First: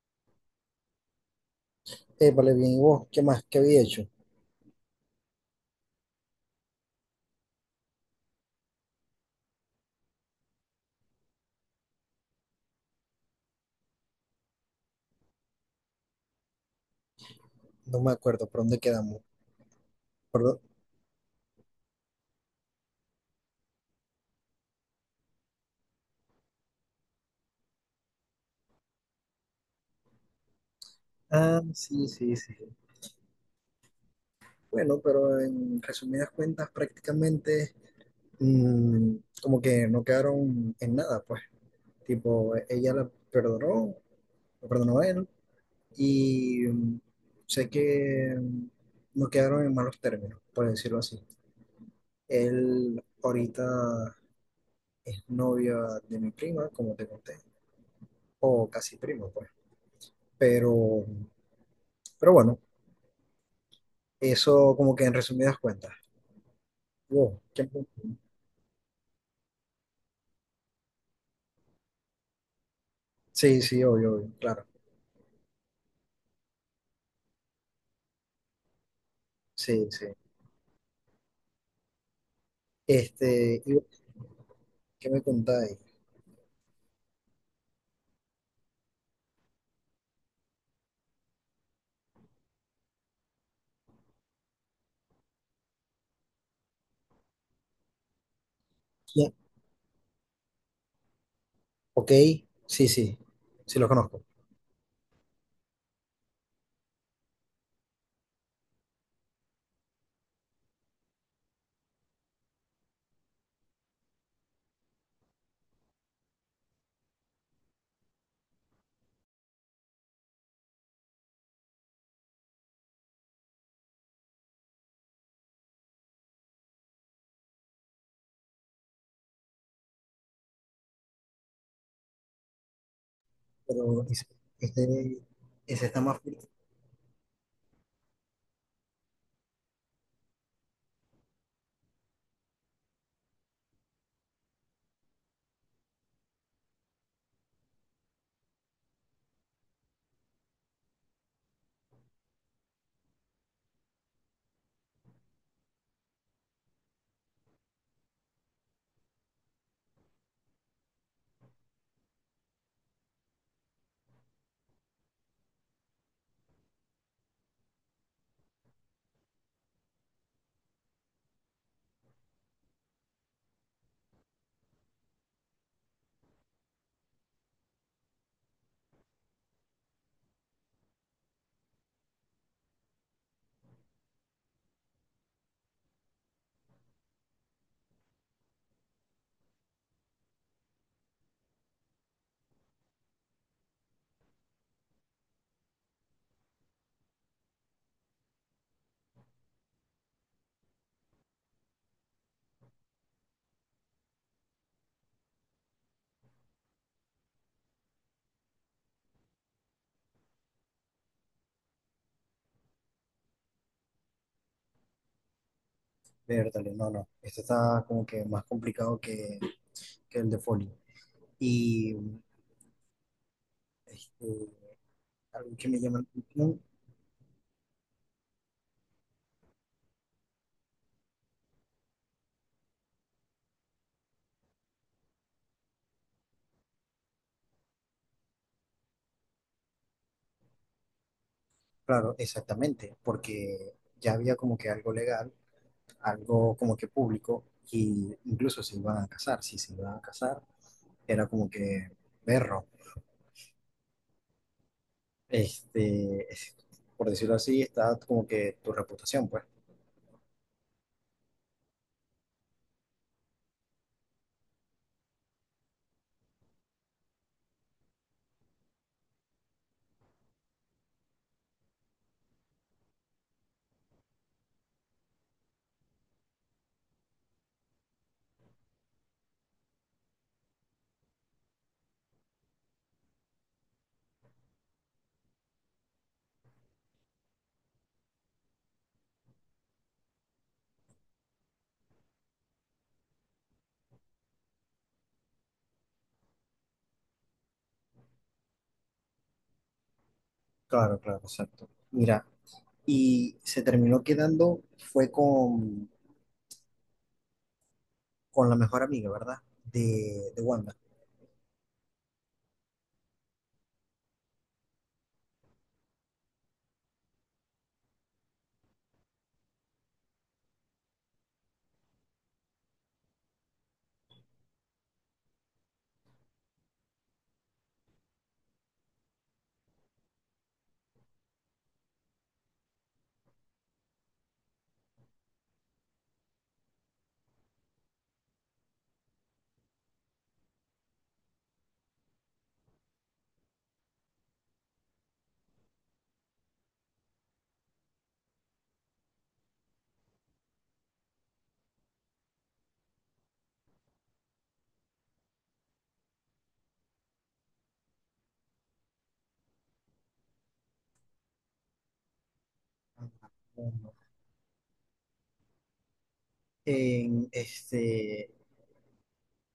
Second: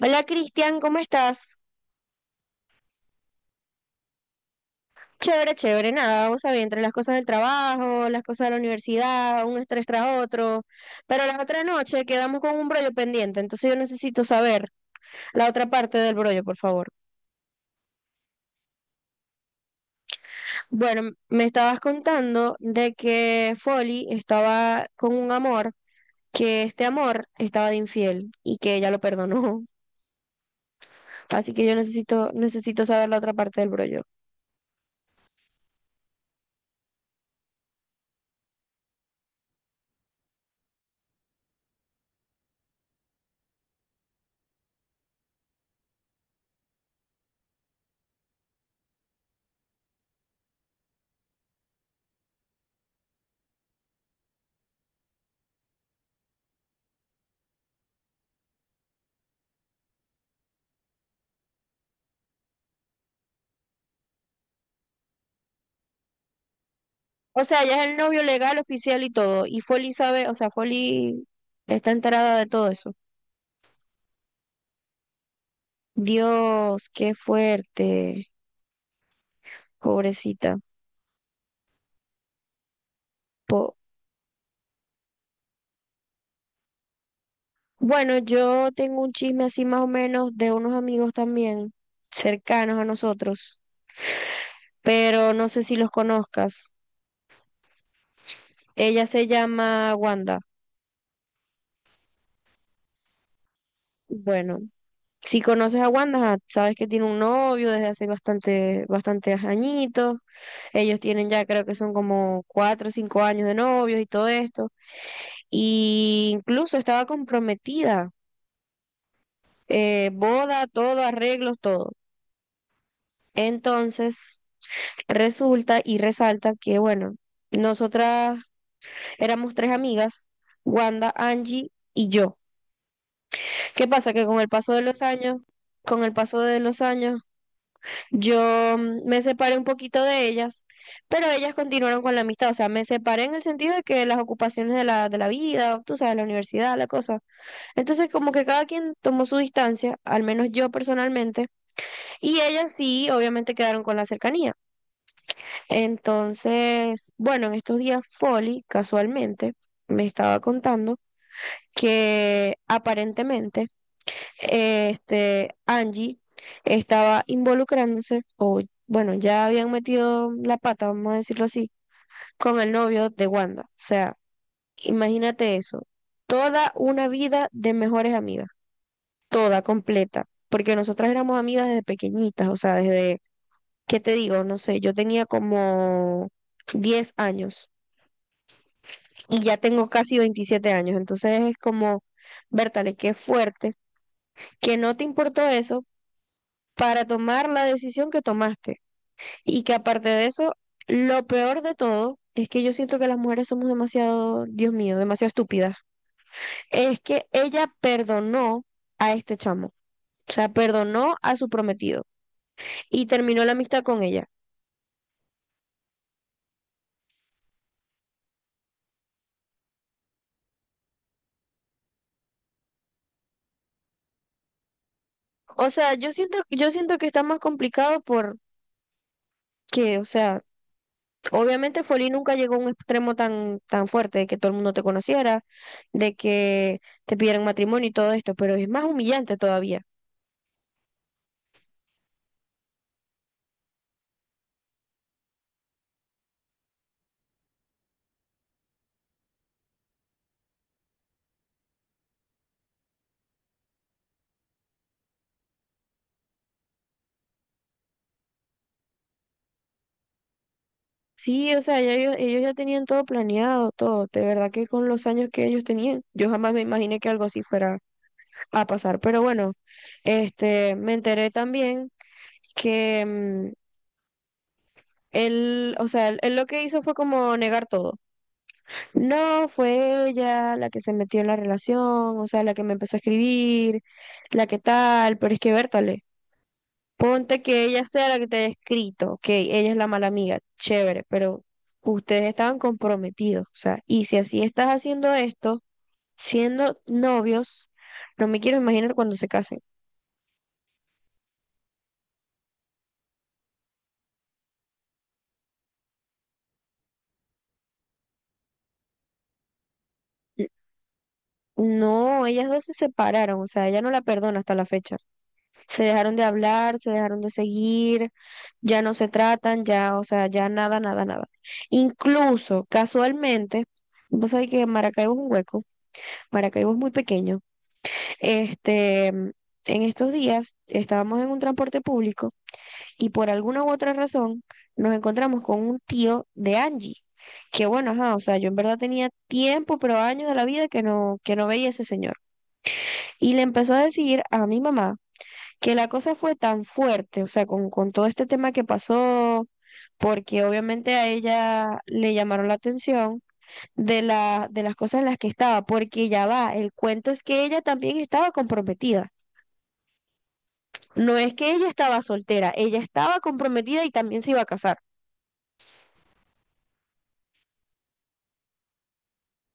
Hola Cristian, ¿cómo estás? Vale, bien, ¿y vos? ¿Qué más? ¿Qué había hecho? Chévere, chévere, nada, vos sabés, entre las cosas del trabajo, las cosas de la universidad, un estrés tras otro, pero la otra noche quedamos con un brollo pendiente, entonces yo necesito saber la otra parte del brollo, por favor. No me acuerdo, ¿por dónde quedamos? ¿Por dó- Bueno, me estabas contando de que Folly estaba con un amor, que este amor estaba de infiel y que ella lo perdonó, así Ah, que yo sí, necesito, sí, sí. necesito saber la otra parte del brollo. Bueno, pero en resumidas cuentas, prácticamente mm, como que no quedaron en nada, pues. Tipo, ella la perdonó, lo perdonó a él, y sé que no quedaron en malos términos, por decirlo así. Él ahorita es novia de mi prima, como te conté, o casi primo, pues. Pero, pero bueno. Eso como que en resumidas cuentas. Wow, O ¿qué sea, ya me- es el novio legal, oficial y todo. Y Foley sabe, o sea, Foley está enterada de todo eso. Sí, sí, obvio, obvio, claro. Dios, qué fuerte, Sí, sí. pobrecita. Este, y Po- bueno, ¿qué me contáis? bueno, yo tengo un chisme así más o menos de unos amigos también, cercanos a nosotros, pero no sé si los conozcas. Ella se ¿Quién? llama Wanda. Ok, sí, sí, sí lo conozco. Bueno, si conoces a Wanda, ajá, sabes que tiene un novio desde hace bastante, bastantes añitos. Ellos tienen ya, creo que son como 4 o 5 años de novios y todo esto. Y incluso estaba comprometida, boda, todo, arreglos, todo. Entonces, resulta y resalta que, bueno, nosotras éramos tres amigas, Wanda, Angie y yo. Pero ¿Qué pasa? ese, Que con el paso de los este- años, Ese está con el más paso fuerte. de los años, yo me separé un poquito de ellas, pero ellas continuaron con la amistad, o sea, me separé en el sentido de que las ocupaciones de la vida, tú sabes, la universidad, la cosa. Entonces, como que cada quien tomó su distancia, al menos yo personalmente, y ellas sí, obviamente quedaron con la cercanía. Entonces, bueno, en estos días Folly, casualmente, me estaba contando que aparentemente Angie estaba involucrándose, o bueno, ya habían metido la pata, vamos a decirlo así, con el novio de Wanda. O sea, imagínate eso. Toda una vida de mejores amigas, toda completa, porque nosotras éramos amigas desde pequeñitas, o sea, desde, ¿qué te digo? No sé, yo tenía como 10 años y ya tengo casi 27 años, entonces es como, Bertale, qué fuerte que no te importó eso para tomar la decisión que tomaste. Y que aparte de eso, lo peor de todo es que yo siento que las mujeres somos demasiado, Dios mío, demasiado estúpidas. Es que ella perdonó a este chamo. O sea, perdonó a su prometido y terminó la amistad con ella. Vértale, no, no. Este está como que más complicado que el de Foley. Y este, algo que O me sea, llama la yo siento, atención, yo siento que está más complicado porque, o sea, obviamente Folly nunca llegó a un extremo tan, tan fuerte de que todo el mundo te conociera, de que te pidieran matrimonio y todo esto, pero es más humillante todavía. claro, exactamente, porque ya había como que algo legal, algo como que público, y incluso se iban a casar, si se iban a casar, era como que perro, este, es- por decirlo así, está como que tu reputación, pues. Sí, o sea, ya ellos ya tenían todo planeado, todo. De verdad que con los años que ellos tenían, yo jamás me imaginé que algo así fuera a pasar. Pero bueno, me enteré también que él, o sea, él lo que hizo fue como negar todo. No, fue ella la que se metió en la relación, o sea, la que me empezó a escribir, la que tal, pero es que Bertale. Ponte que ella sea la que te haya escrito, ok, ella es la mala amiga, chévere, pero ustedes estaban comprometidos, o sea, y si así estás haciendo esto, siendo novios, no me quiero imaginar cuando se casen. Claro, claro, exacto. Mira, y se terminó quedando, fue con la mejor amiga, ¿verdad? De N- Wanda. No, ellas dos se separaron, o sea, ella no la perdona hasta la fecha. Se dejaron de hablar, se dejaron de seguir, ya no se tratan, ya, o sea, ya nada, nada, nada. Incluso, casualmente, vos sabés que Maracaibo es un hueco, Maracaibo es muy pequeño. Este, mm, en estos días estábamos en un transporte público y por alguna u otra razón nos encontramos con un tío de Angie, que bueno, ajá, o sea, yo en verdad tenía tiempo, pero años de la vida que no veía a ese señor. Y le empezó a decir a mi mamá que la cosa fue tan fuerte, o sea, con todo este tema que pasó, porque obviamente a ella le llamaron la atención de las cosas en las que estaba, porque ya va, el cuento es que ella también estaba comprometida. No es que ella estaba soltera, ella estaba comprometida y también se iba a casar. En este,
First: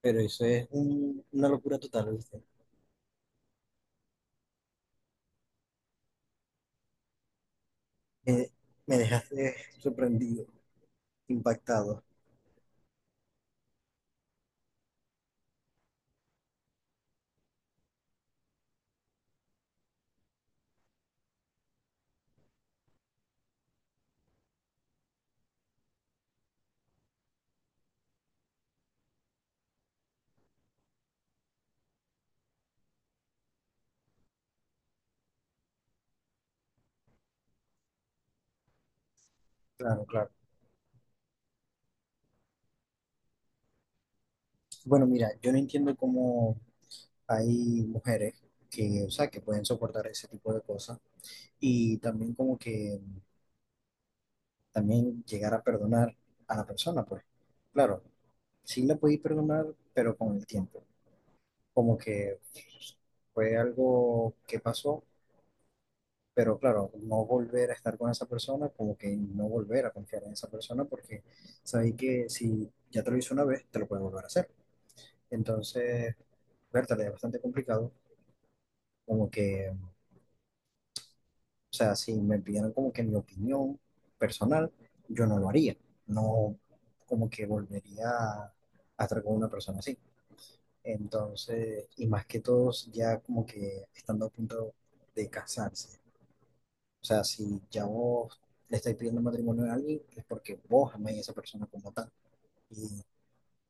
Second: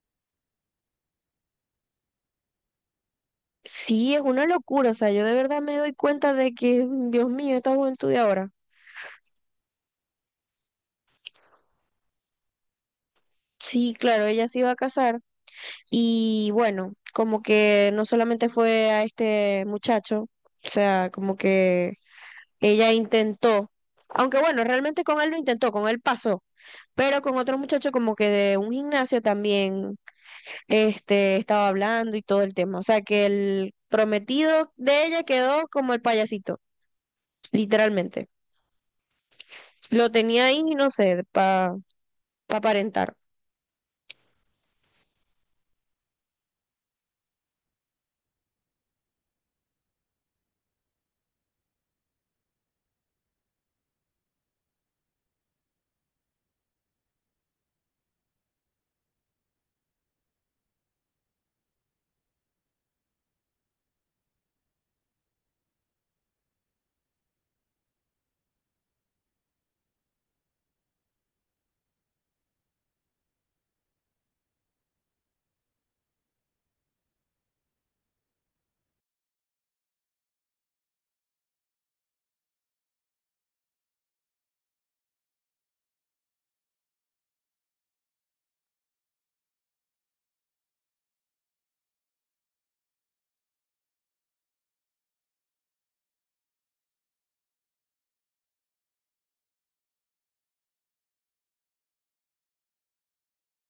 pero eso es una locura total, ¿viste? Sí, es una locura, o sea, yo de verdad me doy cuenta de que, Dios mío, esta juventud de ahora. Me, me dejaste sorprendido, impactado. Sí, claro, ella se iba a casar y bueno, como que no solamente fue a este muchacho, o sea, como que ella intentó, aunque bueno, realmente con él lo intentó, con él pasó, pero con otro muchacho como que de un gimnasio también estaba hablando y todo el tema. O sea, que el prometido de ella quedó como el payasito, literalmente. Claro, Lo claro. tenía ahí, no sé, para aparentar. Bueno, mira, yo no entiendo cómo hay mujeres que, o sea, que pueden soportar ese tipo de cosas y también como que también llegar a perdonar a la persona, pues. Claro, sí la podéis perdonar, pero con el tiempo. Como que fue algo que pasó, pero claro, no volver a estar con esa persona, como que no volver a confiar en esa persona porque sabéis que si ya te lo hizo una vez, te lo puede volver a hacer. Entonces, Berta, es bastante complicado, como que. O sea, si me pidieran como que mi opinión personal, yo no lo haría. No, como que volvería a estar con una persona así. Entonces, y más que todos ya como que estando a punto de casarse. O sea, si ya vos le estáis pidiendo matrimonio a alguien, es porque vos amáis a esa persona como tal y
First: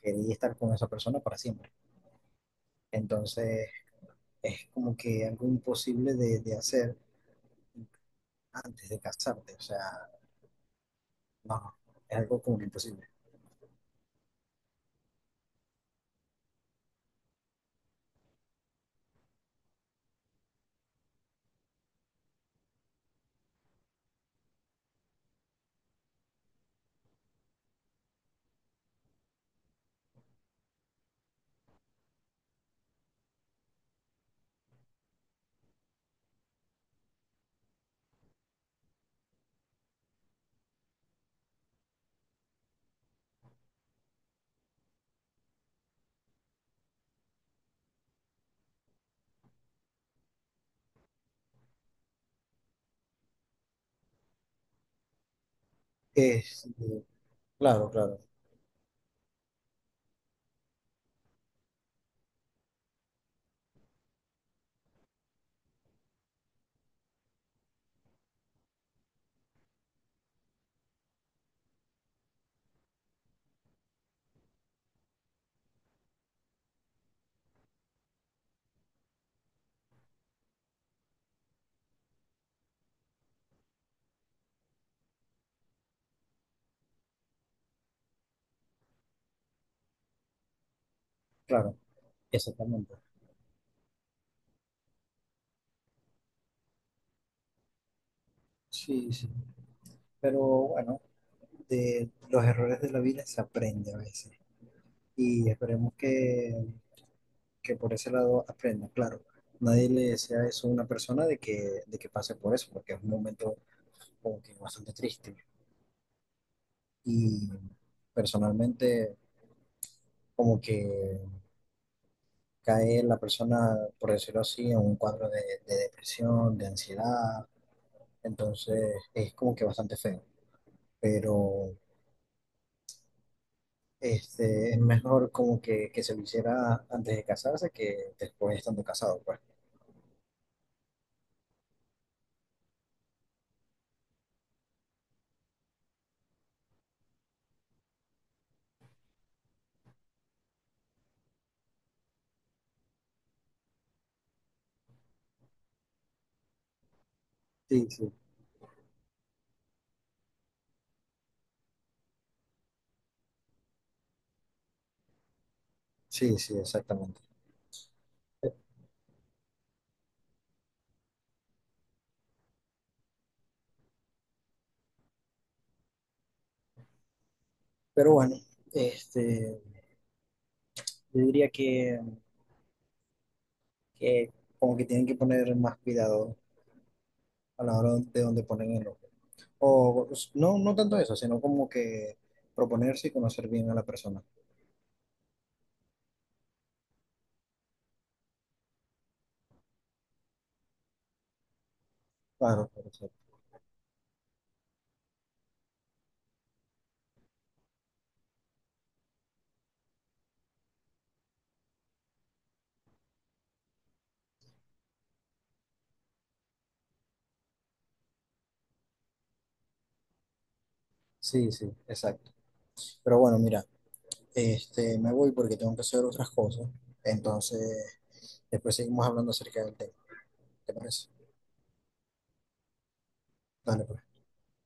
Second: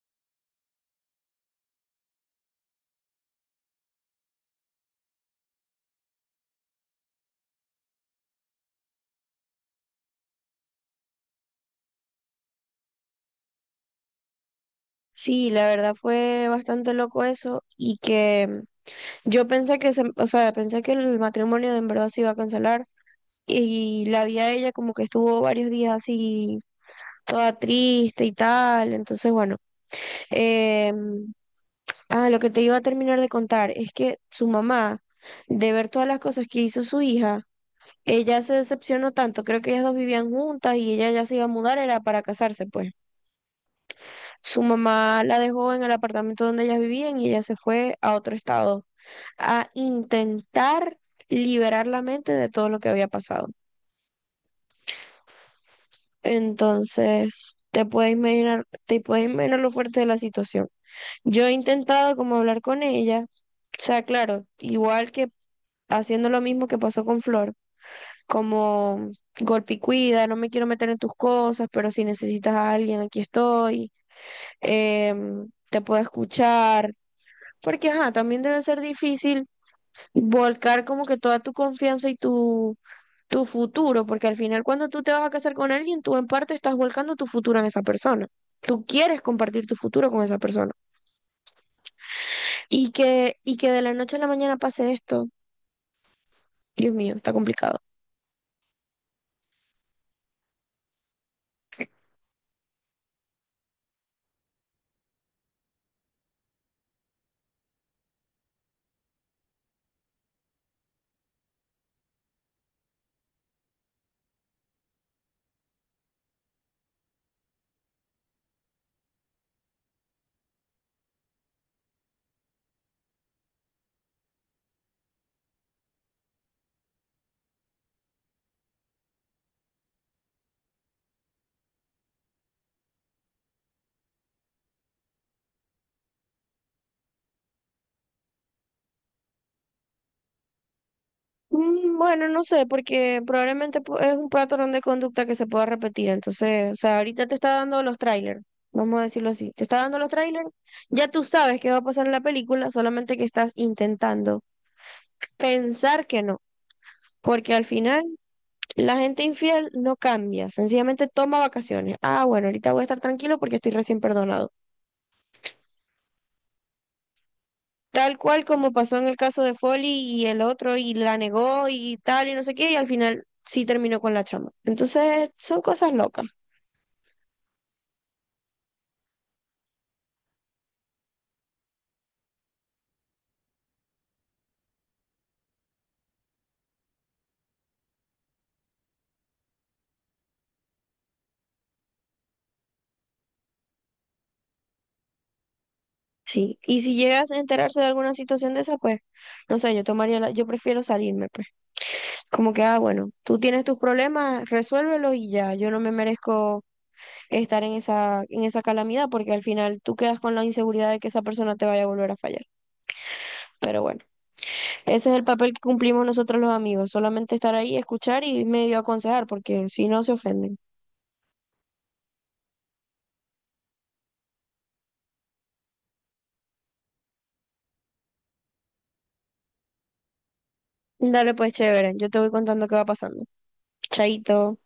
queréis estar con esa persona para siempre. Entonces, es como que algo imposible de hacer antes de casarte. O sea, no, es algo como que imposible. Sí, la verdad fue bastante loco eso y que yo pensé que se, o sea, pensé que el matrimonio en verdad se iba a cancelar y la vi a ella como que estuvo varios días así toda triste y tal, entonces bueno, eh, ah, lo que te iba a terminar de contar es que su mamá, de ver todas las cosas que hizo su hija, ella se decepcionó tanto. Creo que ellas dos vivían juntas y ella ya se iba a mudar, era para casarse, pues. Su mamá la dejó en el apartamento donde ellas vivían y ella se fue a otro estado a intentar liberar la mente de todo lo que había pasado. Este, Entonces, te claro, puedes claro, imaginar, te puedes imaginar lo fuerte de la situación. Yo he intentado como hablar con ella. O sea, claro, igual que haciendo lo mismo que pasó con Flor, como golpe y cuida, no me quiero meter en tus cosas, pero si necesitas a alguien, aquí estoy, te puedo escuchar, porque ajá, también debe ser difícil volcar como que toda tu confianza y tu futuro, porque al final cuando tú te vas a casar con alguien, tú en parte estás volcando tu futuro en esa persona. Tú quieres compartir tu futuro con esa persona. claro, Y exactamente. que, y que de la noche a la mañana pase esto, Dios mío, está complicado. Sí, sí. Pero bueno, de los errores de la vida se aprende a veces. Y esperemos que por ese lado aprenda. Claro, nadie le desea eso a una persona de que pase por eso, porque es un momento como que bastante triste. Y personalmente, como que cae la persona, por decirlo así, en un cuadro de depresión, de ansiedad. Entonces, es como que bastante feo. Pero este, es mejor como que se lo hiciera antes de casarse que después estando casado, pues. Bueno, no sé, porque probablemente es un patrón de conducta que se pueda repetir. Entonces, o sea, ahorita te está dando los trailers, vamos a decirlo así. Te está dando los trailers, ya tú sabes qué va a pasar en la película, solamente que estás intentando pensar que no. Porque al Sí, final sí, la gente infiel no cambia, sencillamente toma vacaciones. Ah, bueno, ahorita voy a estar tranquilo porque estoy recién perdonado. sí, sí, exactamente. Tal cual como pasó en el caso de Foley y el otro, y la negó y tal, y no sé qué, y al final sí terminó con la chama. Entonces, son cosas locas, Pero bueno, este, yo diría que como que tienen que poner más cuidado a la hora de dónde ponen el ojo. O pues, no, no tanto eso, sino como que proponerse y conocer bien a la persona. sí. Y si llegas a enterarse de alguna situación de esa, pues, no sé, yo tomaría la, yo prefiero salirme, pues. Como que, Claro, ah, claro, bueno, claro. tú tienes tus problemas, resuélvelos y ya. Yo no me merezco estar en esa calamidad, porque al final tú quedas con la inseguridad de que esa persona te vaya a volver a fallar. Pero bueno. Ese es el papel que cumplimos nosotros los amigos, solamente estar ahí, escuchar y medio aconsejar, porque si no se ofenden. Sí, sí, exacto. Pero bueno, mira, este, me voy porque tengo que hacer otras cosas. Entonces, después seguimos hablando acerca del tema. ¿Te parece? Dale pues, chévere, yo te voy contando qué va pasando. Dale, pues. Chaito.